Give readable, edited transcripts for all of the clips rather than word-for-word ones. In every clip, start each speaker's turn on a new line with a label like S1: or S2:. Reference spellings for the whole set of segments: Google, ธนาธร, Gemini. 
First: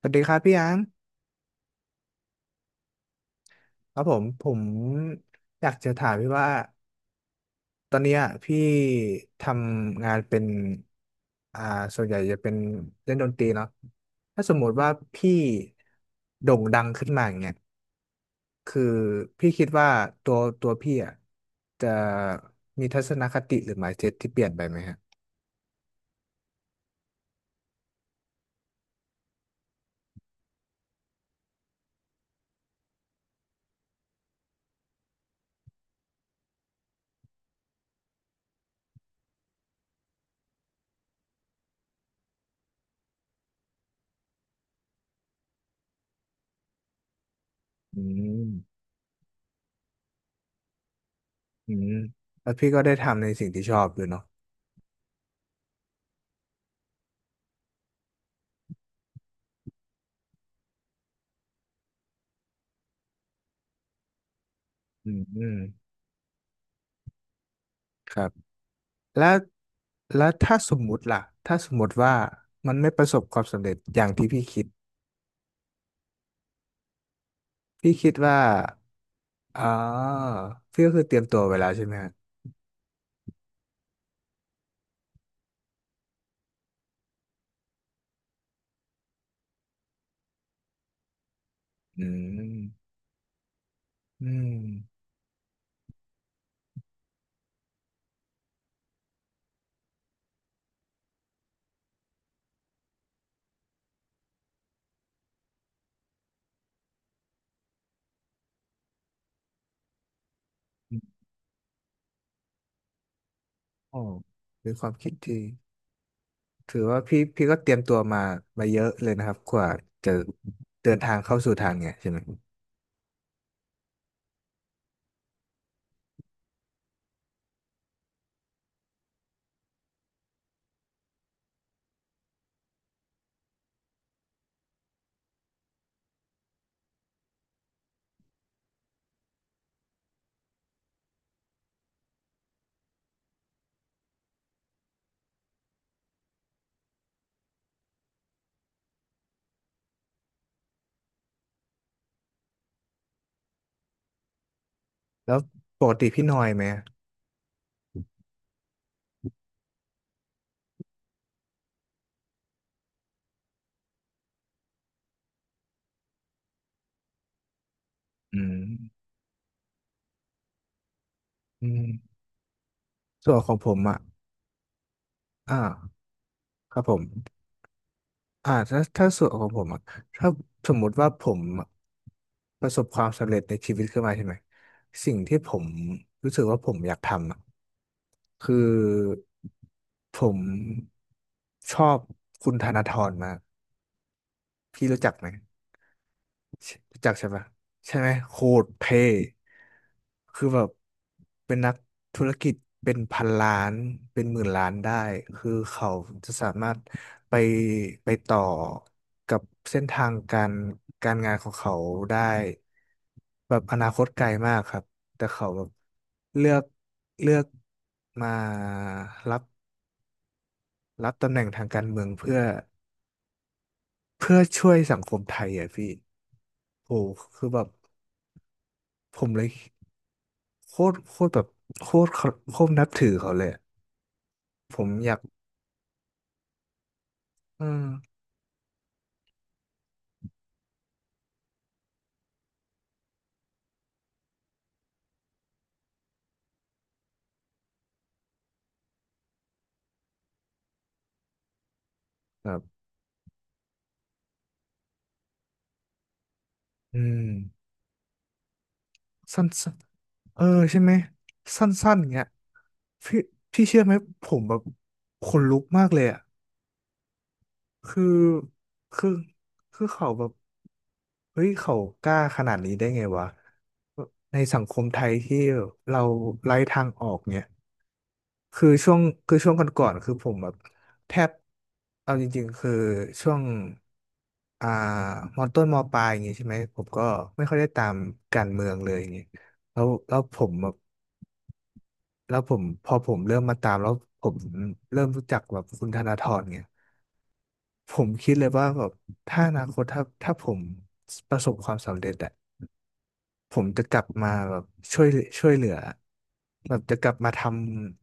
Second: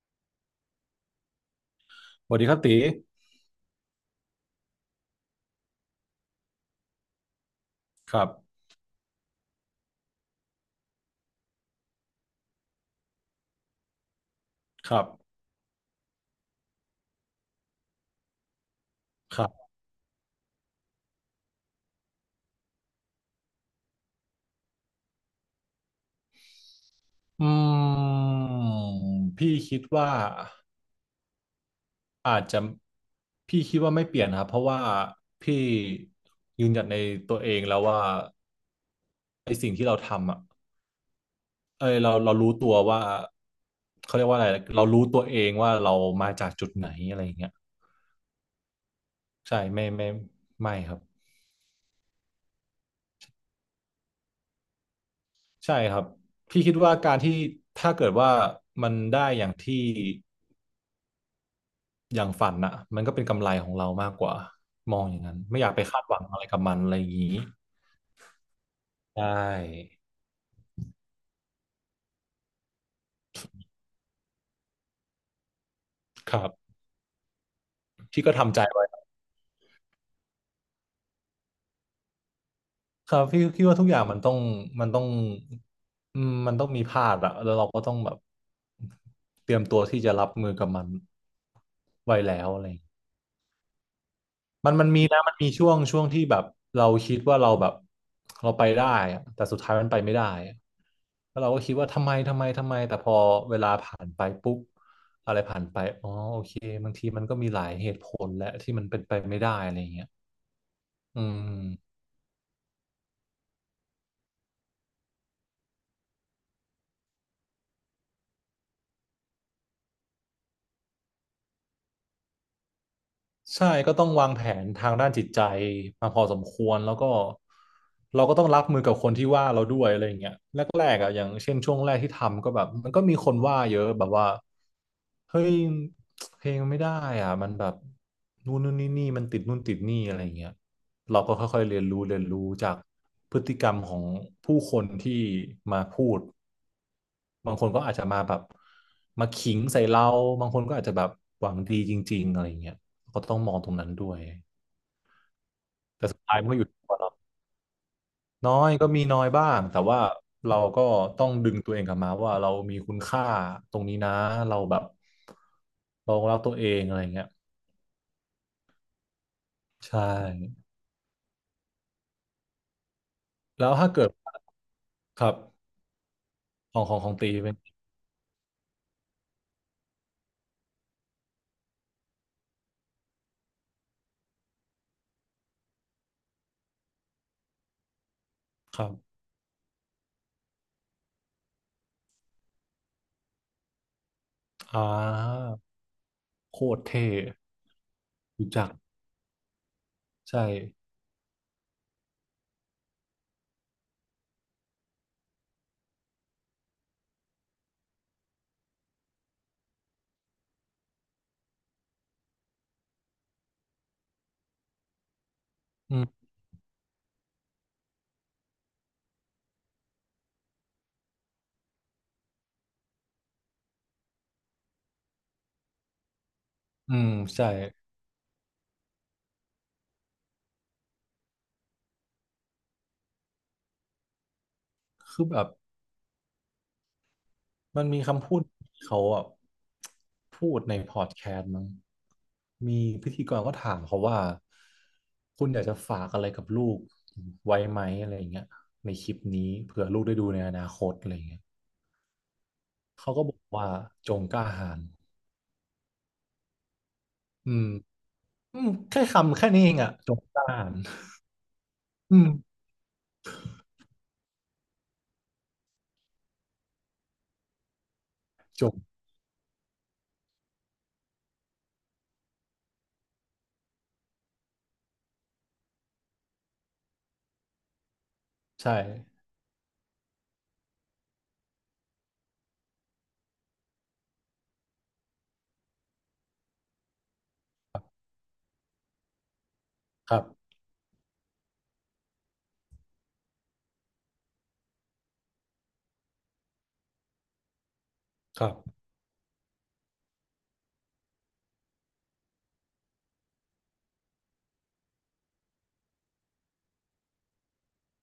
S1: สวัสดีครับพี่ยัง
S2: สวัสดีครับตี
S1: ครับผมอยากจะถามพี่ว่าตอนเนี้
S2: ค
S1: ย
S2: รับ
S1: พี่ทำงานเป็นอ่าส่วนใหญ่จะเป็นเล่นดนตรีเนาะถ้าสมมติว่า
S2: ครับ
S1: พี่โด่งดังขึ้นมาอย่างเงี้ยคือ
S2: ครั
S1: พี่คิ
S2: บ
S1: ดว่าตัวพี่อ่ะจะมีทัศนคติหรือ mindset ที่เปลี่ยนไปไหมฮะ
S2: อืมพี่คิดว่าอาจจะพี่คิดว่าไม่เปลี่ยนครับเพราะว่าพี่ยืนหยัดในตัวเองแล้วว่าไอ้สิ่งที่เราทำอ่ะเอ้ยเรารู้ตัวว่าเขาเรียกว่าอะไรเรารู้ตัวเองว่าเรามาจากจุดไหนอะไรอย่างเงี้ย
S1: อืม
S2: ใช่ไม่ไม่ไม่ครับ
S1: อืมแล้วพี่ก็ได้ทำในสิ่งที่ชอบด้วยเนาะ
S2: ใช่ครับพี่คิดว่าการที่ถ้าเกิดว่ามันได้อย่างที่ อย่างฝันน่ะมันก็เป็นกำไรของเรามากกว่ามอง
S1: อื
S2: อย่างนั้นไม่อยากไป
S1: ม
S2: คาดหวังอะไรกับมันอะไรอย่างนี้
S1: ครับ
S2: ใช
S1: แล้ว
S2: ่
S1: แล้วถ้าสมมุติล่ะถ้าสมมุติว่ามันไม่ประสบความสำเร็จอย่างที่พี่คิด
S2: ครับ
S1: พี่คิด
S2: พี่ก็
S1: ว่า
S2: ทำใจไว้
S1: อ๋อพี่ก็คือเตรียมตัวไว้แล้วใช่ไหมฮะ
S2: ครับพี่คิดว่าทุกอย่างมันต้องมันต้องมันต้องมีพลาดอะแล้วเราก็ต้องแบบเตรียมตัวที่จะรับมือกับมัน
S1: อื
S2: ไว้แล้ว
S1: ม
S2: อะไรอย่างเงี้ย
S1: อืม
S2: มันมีนะมันมีช่วงที่แบบเราคิดว่าเราแบบเราไปได้อะแต่สุดท้ายมันไปไม่ได้อะแล้วเราก็คิดว่าทำไมทำไมทำไมแต่พอเวลาผ่านไปปุ๊บอะไรผ่านไปอ๋อโอเคบางทีมันก็มีหลายเหตุผลแหละที่มันเป็นไปไม่ได้อะไรอย่างเงี้ย
S1: อื
S2: อื
S1: ม
S2: ม
S1: โอ้เป็นความคิดที่ถือว่าพี่ก็เตรียมตัวมาเยอะเลยนะครับกว่าจะเดินทางเข้าสู่ทางเนี่ยใช่ไหม
S2: ใช่ก็ต้องวางแผนทางด้านจิตใจมาพอสมควรแล้วก็เราก็ต้องรับมือกับคนที่ว่าเราด้วยอะไรอย่างเงี้ยแรกๆอ่ะอย่างเช่นช่วงแรกที่ทำก็แบบมันก็มีคนว่าเยอะแบบว่าเฮ้ยเพลงไม่ได้อ่ะมันแบบนู่นนู่นนี่นี่มันติดนู่นติดนี่อะไรอย่างเงี้ยเราก็ค่อยๆเรียนรู้จากพฤติกรรมของผู้คนที่มาพูด บางคนก็อาจจะมาแบบมาขิงใส่เราบางคนก็อาจจะแบบหวังดีจริงๆอะไรอย่างเงี้ยก็ต้องมองตรงนั้นด้วย
S1: แล้วปก
S2: แต่
S1: ติ
S2: สุด
S1: พี่น
S2: ท้าย
S1: อ
S2: มั
S1: ย
S2: นก็
S1: ไห
S2: อ
S1: ม
S2: ยู่ที่
S1: อะ
S2: ตัวเราน้อยก็มีน้อยบ้างแต่ว่าเราก็ต้องดึงตัวเองกลับมาว่าเรามีคุณค่าตรงนี้นะเราแบบเรารักตัวเองอะไรอย่างเงี้ย
S1: อืม
S2: ใช่
S1: อืมส่วนของ
S2: แล้
S1: ผ
S2: ว
S1: ม
S2: ถ้า
S1: อ่ะ
S2: เกิดครับ
S1: อ่าค
S2: ข
S1: รั
S2: อ
S1: บ
S2: ง
S1: ผ
S2: ของ
S1: ม
S2: ของตีเป็น
S1: อ่าถ้าส่วนของผมอะถ้าสมมุติว่าผมประสบความสำเร็จในชีวิตขึ้นมาใช่ไหมสิ่งที่ผมรู้สึกว่าผมอยากทำอะคือ
S2: ครับ
S1: ผมชอบคุณธนาธรมาก
S2: อ่
S1: พี่รู้จักไหม
S2: าโค
S1: ใช่
S2: ตร
S1: รู้
S2: เท่
S1: จักใช่ไหมใช่ไหมโค
S2: รู้
S1: ต
S2: จั
S1: ร
S2: ก
S1: เท่
S2: ใช่
S1: คือแบบเป็นนักธุรกิจเป็นพันล้านเป็นหมื่นล้านได้คือเขาจะสามารถไปต่อกับเส้นทางการงานของเขาได้แบบอนาคตไกลมากครับแต่เขาแบบ
S2: อืม
S1: เลือกเลือกมารับรับตำแหน่งทางการเมืองเพื่อช่วยสังคมไทยอ่ะพี่
S2: อื
S1: โอ้
S2: ม
S1: คื
S2: ใช่
S1: อแบบผมเลย โคตรโคตรแบบโคตรเขาโคตรนับถือเขาเลยอะผมอยาก
S2: คือแบบ
S1: เออ
S2: มันมีคำพูดที่เขาอ่ะพูดในพอดแคสต์มั้งมีพิธีกรก็ถามเขาว่าคุณอยากจะฝากอะไรกับลูกไว้ไหมอะไรอย่างเงี้ยในคลิปนี้เผื่อลูกได้ดูในอนาคตอะไรอย่างเงี้ย
S1: แบบ
S2: เขาก็บอกว่าจงกล้าหาญ
S1: อืม
S2: อืมอืมแค่คำ
S1: สั้
S2: แค่
S1: น
S2: นี้เอ
S1: สั้น
S2: งอ่ะจงก
S1: เอ
S2: ล้า
S1: อ
S2: หาญ
S1: ใช่ไหมสั้นๆอย่าง
S2: อื
S1: เงี้ย
S2: ม
S1: พี่พี่เชื่อไหมผมแบบขนลุกมากเลยอ่ะคือ
S2: จง
S1: คือคือเขาแบบเฮ้ยเขากล้าขนาดนี้ได้ไงวะในสังคมไทยที่เราไร้ทางออกเนี่ย คือ
S2: ใช่
S1: ช่วงคือช่วงก่อนๆคือผมแบบแทบเอาจริงๆคือช่วงอ่ามอต้นมอปลายอย่างงี้ใช่ไหมผมก็ไม่ค่อยได้
S2: ครั
S1: ตาม
S2: บ
S1: การเมืองเลยอย่างงี้แล้วแล้วผมแบบแล้วผมพอผมเริ่มมาตามแล้วผมเริ่มรู้จักแบบคุณธนาธรเนี่ยผมคิด
S2: ค
S1: เล
S2: รั
S1: ยว่าแบ
S2: บ
S1: บถ้าอนาคตถ้าผมประสบความสำเร็จอะ ผมจะกลับมาแบบช่วยช่วยเหลือแบบจะกลับมาท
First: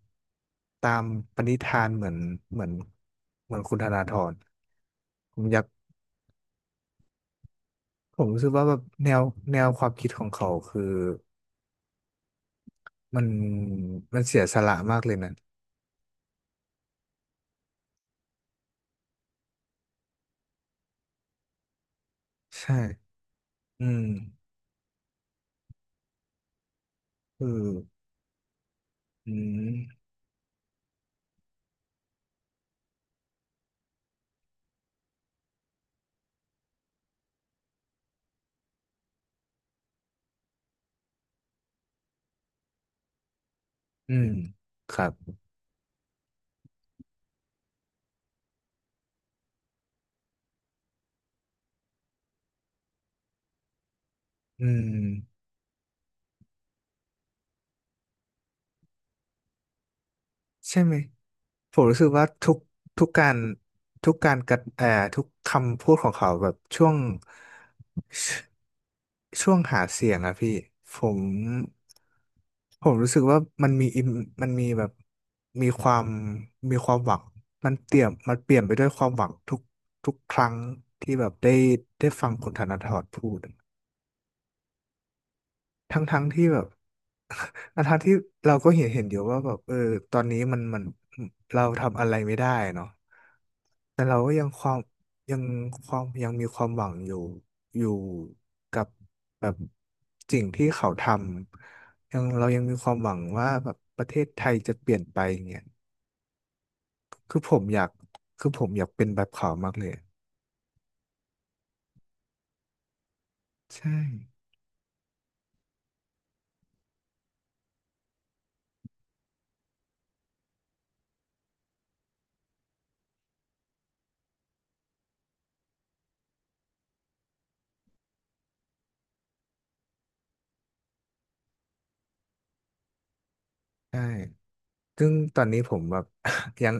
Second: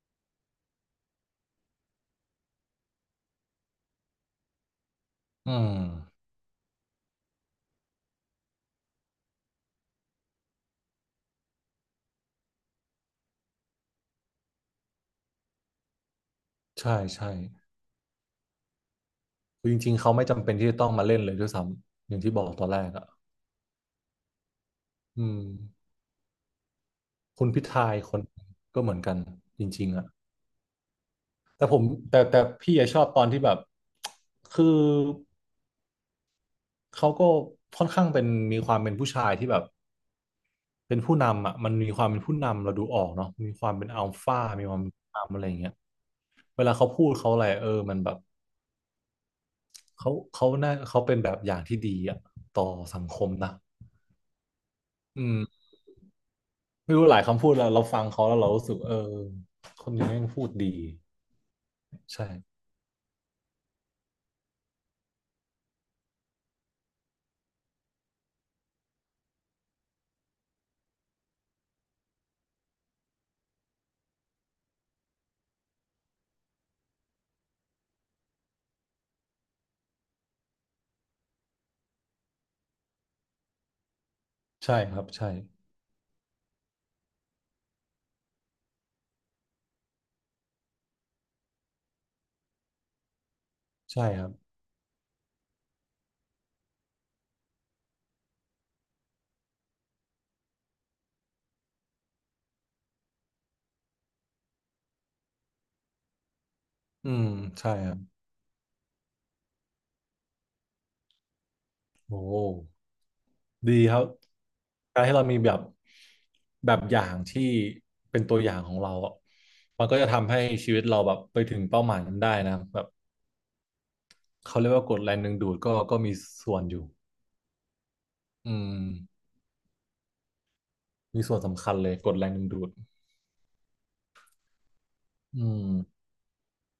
S1: ำตามปณิธานเหมือนเหมือนคุณธนาธรผม
S2: อื
S1: อยาก
S2: ม
S1: ผมรู้สึกว่าแบบแนวความคิดของเขาคือมันมันเสียสละมากเลยนะ
S2: ใช่ใช่คือจริงๆเขาไม่จำเป็นที่จะต้องมาเล่นเลยด้วยซ้ำอย่างที่บอกตอน
S1: ใช่
S2: แรกอ่ะ
S1: อืม
S2: อืม คุ
S1: คือ
S2: ณพิธายคนก็เหมือนกัน
S1: อื
S2: จริงๆ
S1: ม
S2: อะแต่ผมแต่แต่พี่อะชอบตอนที่แบบคือเขาก็ค่อนข้างเป็นมีความเป็นผู้ชายที่แบบเป็นผู้นำอะมันมีความเป็นผู้นำเราดูออกเนาะมีความเป็นอัล
S1: อืม
S2: ฟามีความเป็
S1: ค
S2: น
S1: รั
S2: ผู้
S1: บ
S2: นำอะไรอย่างเงี้ยเวลาเขาพูดเขาอะไรเออมันแบบเขาเขาน่าเขาเป็นแบบอย่างที่ดีอะต่อสังคมนะ
S1: อื
S2: อื
S1: ม
S2: มไม่รู้หลายคำพูดเราฟังเขาแล้วเรารู้สึกเออคนนี้แม่งพูดดี
S1: ใช่ไหมผมรู้สึก
S2: ใช่
S1: ว่าทุกการทุกการกระเอ่อทุกคำพูดของเขาแบบช่วงหาเสียงอะพี่ผมผมรู้สึกว่ามันมีมมันมีแบบมีความมีความหวังมันเตี่ยมมันเปลี่ยนไปด้วยความหวังทุกครั้งที่แบบได้ฟังคุณธนาธรพูด
S2: ใช่ครับใช่
S1: ทั้งที่แบบ ทั้งที่เราก็เห็นอยู่ว่าแบบเออตอนนี้มันเราทำอะไรไม่ได้เนาะแต่
S2: ใช่
S1: เรา
S2: ครั
S1: ก็
S2: บ
S1: ยังยังมีความหวังอยู่อยู่กับแบบสิ่งที่เขาทำยังเรายังมีความหวังว่าแบบประเทศไทยจะเปลี่ยนไปอย่างเงี้ย
S2: อืม
S1: คือผม
S2: ใช่
S1: อยา
S2: ค
S1: ก
S2: รับ
S1: คือผมอยากเป็นแบบเขามากเลย
S2: โอ้ดี
S1: ใช่
S2: ครับการให้เรามีแบบแบบอย่างที่เป็นตัวอย่างของเราอะมันก็จะทำให้ชีวิตเราแบบไปถึงเป้าหมายนั้นได้นะแบบเขาเรียกว่ากฎแรงดึงดูดก็มีส่วนอยู่อืมมีส่วนสำคัญเลยกฎแรงดึงดูด
S1: ใช่ ซึ่งต
S2: อื
S1: อนนี้ผ
S2: ม
S1: มแบบ ยัง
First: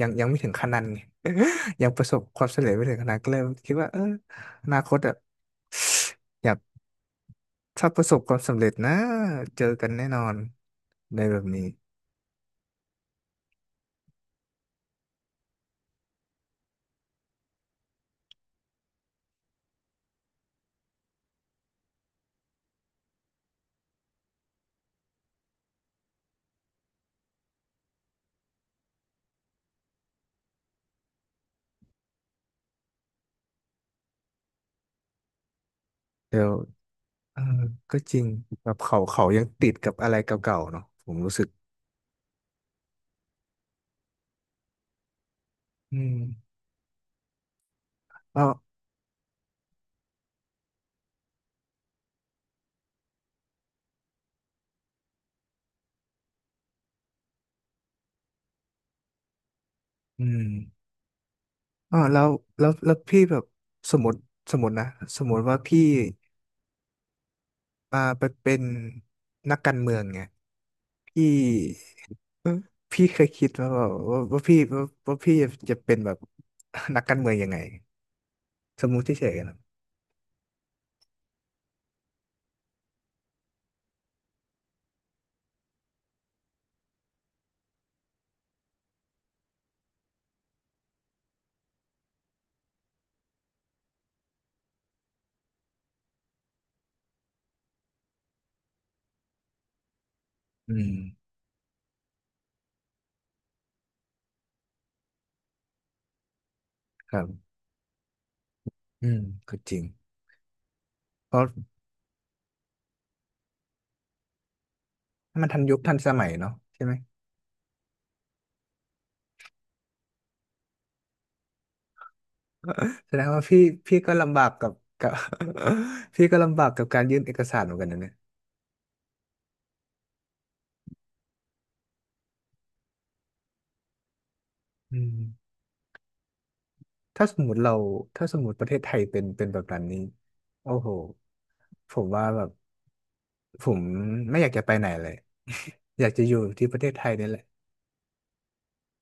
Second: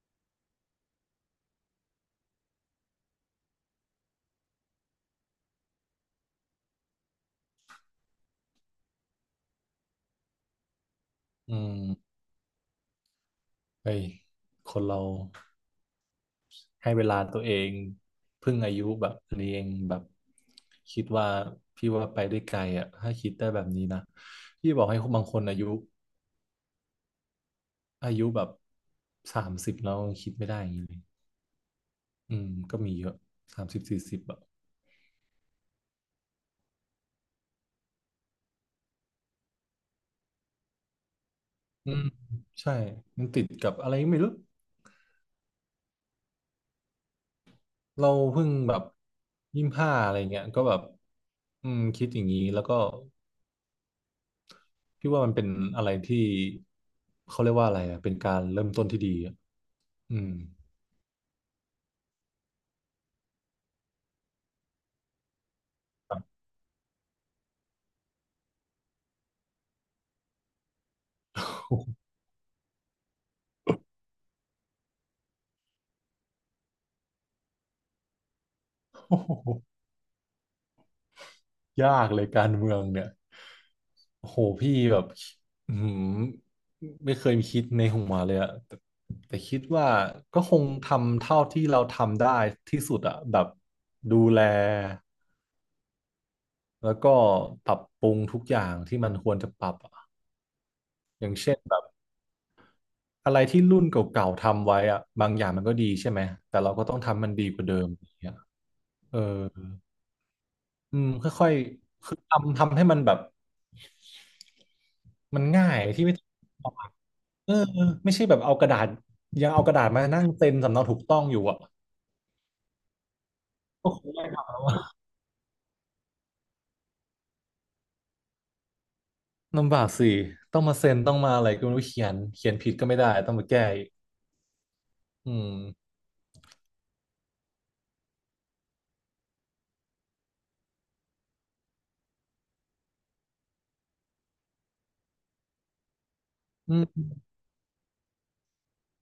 S1: ยังไม่ถึงขนาดนั้นไง ยังประสบความสำเร็จไม่ถึงขนาดนั้นก็เลยคิดว่าเอออนาคตอะอยากถ้าประสบความสำเร็จนะเจอกันแน่นอนในแบบ
S2: อื
S1: นี้
S2: มเฮ้ยคนเราให้เวลาตัวเองเพิ่งอายุแบบนี้เองแบบคิดว่าพี่ว่าไปได้ไกลอ่ะถ้าคิดได้แบบนี้นะพี่บอกให้บางคนอายุ อายุแบบสามสิบแล้วคิดไม่ได้อย่างนี้เลยอืมก็มีเยอะสามสิบสี่สิบอะ
S1: เดี๋ยวเออก็จริงแบบเขายังติดกับอะไรเก่าๆเนาะผมรู้สึก
S2: อืมใช่ มันติดกับอะไรก็ไม่รู้
S1: อืม
S2: เรา
S1: อ๋อ
S2: เพิ่งแบบยี่สิบห้าอะไรเงี้ยก็แบบอืมคิดอย่างนี้แล้วก็พี่ว่ามันเป็นอะไรที่เขาเรียกว่าอะไรอะเป็นการเริ่มต้นที่ดีอะอื
S1: อื
S2: ม
S1: มอ๋อแล้วพี่แบบสมมติสมมตินะสมมติว่าพี่มาไปเป็นนักการเมืองไงพี่ เออพี่เคยคิดว่าแบบว่าพี่จะเป็นแบบ นักการเมืองยังไงสมมุติเฉยๆนะ
S2: ยากเลยการเมืองเนี่ยโอ้โหพี่แบบอืมไม่เคยคิดในหัวเลยอะแต่แต่คิดว่าก็คงทำเท่าที่เราทำได้ที่สุดอะแบบดูแลแล้วก็ปรับปรุงทุกอย่างที่มันควรจะปรับอะ
S1: อืม
S2: อย่างเช่นแบบอะไรที่รุ่นเก่าๆทำไว้อะบางอย่างมันก็ดีใช่ไหมแต่เราก็ต้อง
S1: ครั
S2: ทำมันดี
S1: บ
S2: กว่าเดิมอย่างเงี้ย
S1: อื
S2: เอ
S1: ม
S2: อ
S1: ก็จริง
S2: อืม
S1: เพราะ
S2: ค่อยๆคือทำให้มันแบบมัน
S1: มันทัน
S2: ง่า
S1: ยุค
S2: ย
S1: ทัน
S2: ที่
S1: ส
S2: ไม่ต้อ
S1: มั
S2: ง
S1: ยเนาะใช่ไหม
S2: เออไม่ใช่แบบเอากระดาษยังเอากระดาษมานั่งเซ็นสำเนาถูกต้องอยู่อ่ะ
S1: แสดงว่า
S2: ก็
S1: พี่
S2: คง
S1: ก็
S2: ไม่
S1: ลำบากกับกับ พี่ก็ลำบากกับการยื่นเอกสารเหมือนกันนะเนี่ย
S2: ลำบากสิต้องมาเซ็นต้องมาอะไรก็ไม่รู้เขียนผิดก็ไม่ได้ต้องมาแก้อีก
S1: อื
S2: อืม
S1: มถ้าสมมติเราถ้าสมมติประเทศไทยเป็นแบบนั้นนี้โอ้โหผมว่าแบบผมไม่อยากจะไปไหนเลย อยากจะอยู่ที่
S2: อื
S1: ประเทศไท
S2: ม
S1: ยนี่แหละ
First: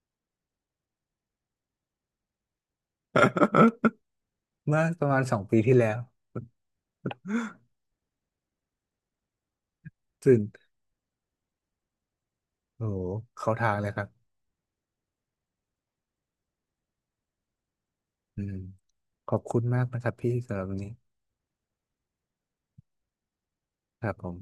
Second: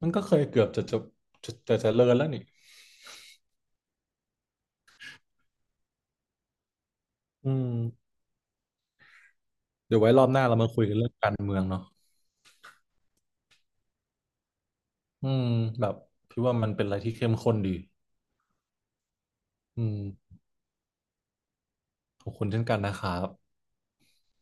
S2: มันก็เคยเกือบจะเลินแล้วนี่
S1: เมื่อประมาณ2 ปีที่แล้ว
S2: อืมเดี๋ยวไว้รอบ
S1: ตื่
S2: ห
S1: น
S2: น้าเรามาคุยกันเรื่องการเมืองเนาะ
S1: โอ้โหเข้าทางเลยครับ
S2: อืมแบบพี่ว่ามันเป็นอะไรที่เข้มข้นดี
S1: อืมขอบคุณ
S2: อื
S1: มากนะครับพี่
S2: ม
S1: สำหรับวันนี้
S2: ขอบคุณเช่นกันนะครับ
S1: ครับผม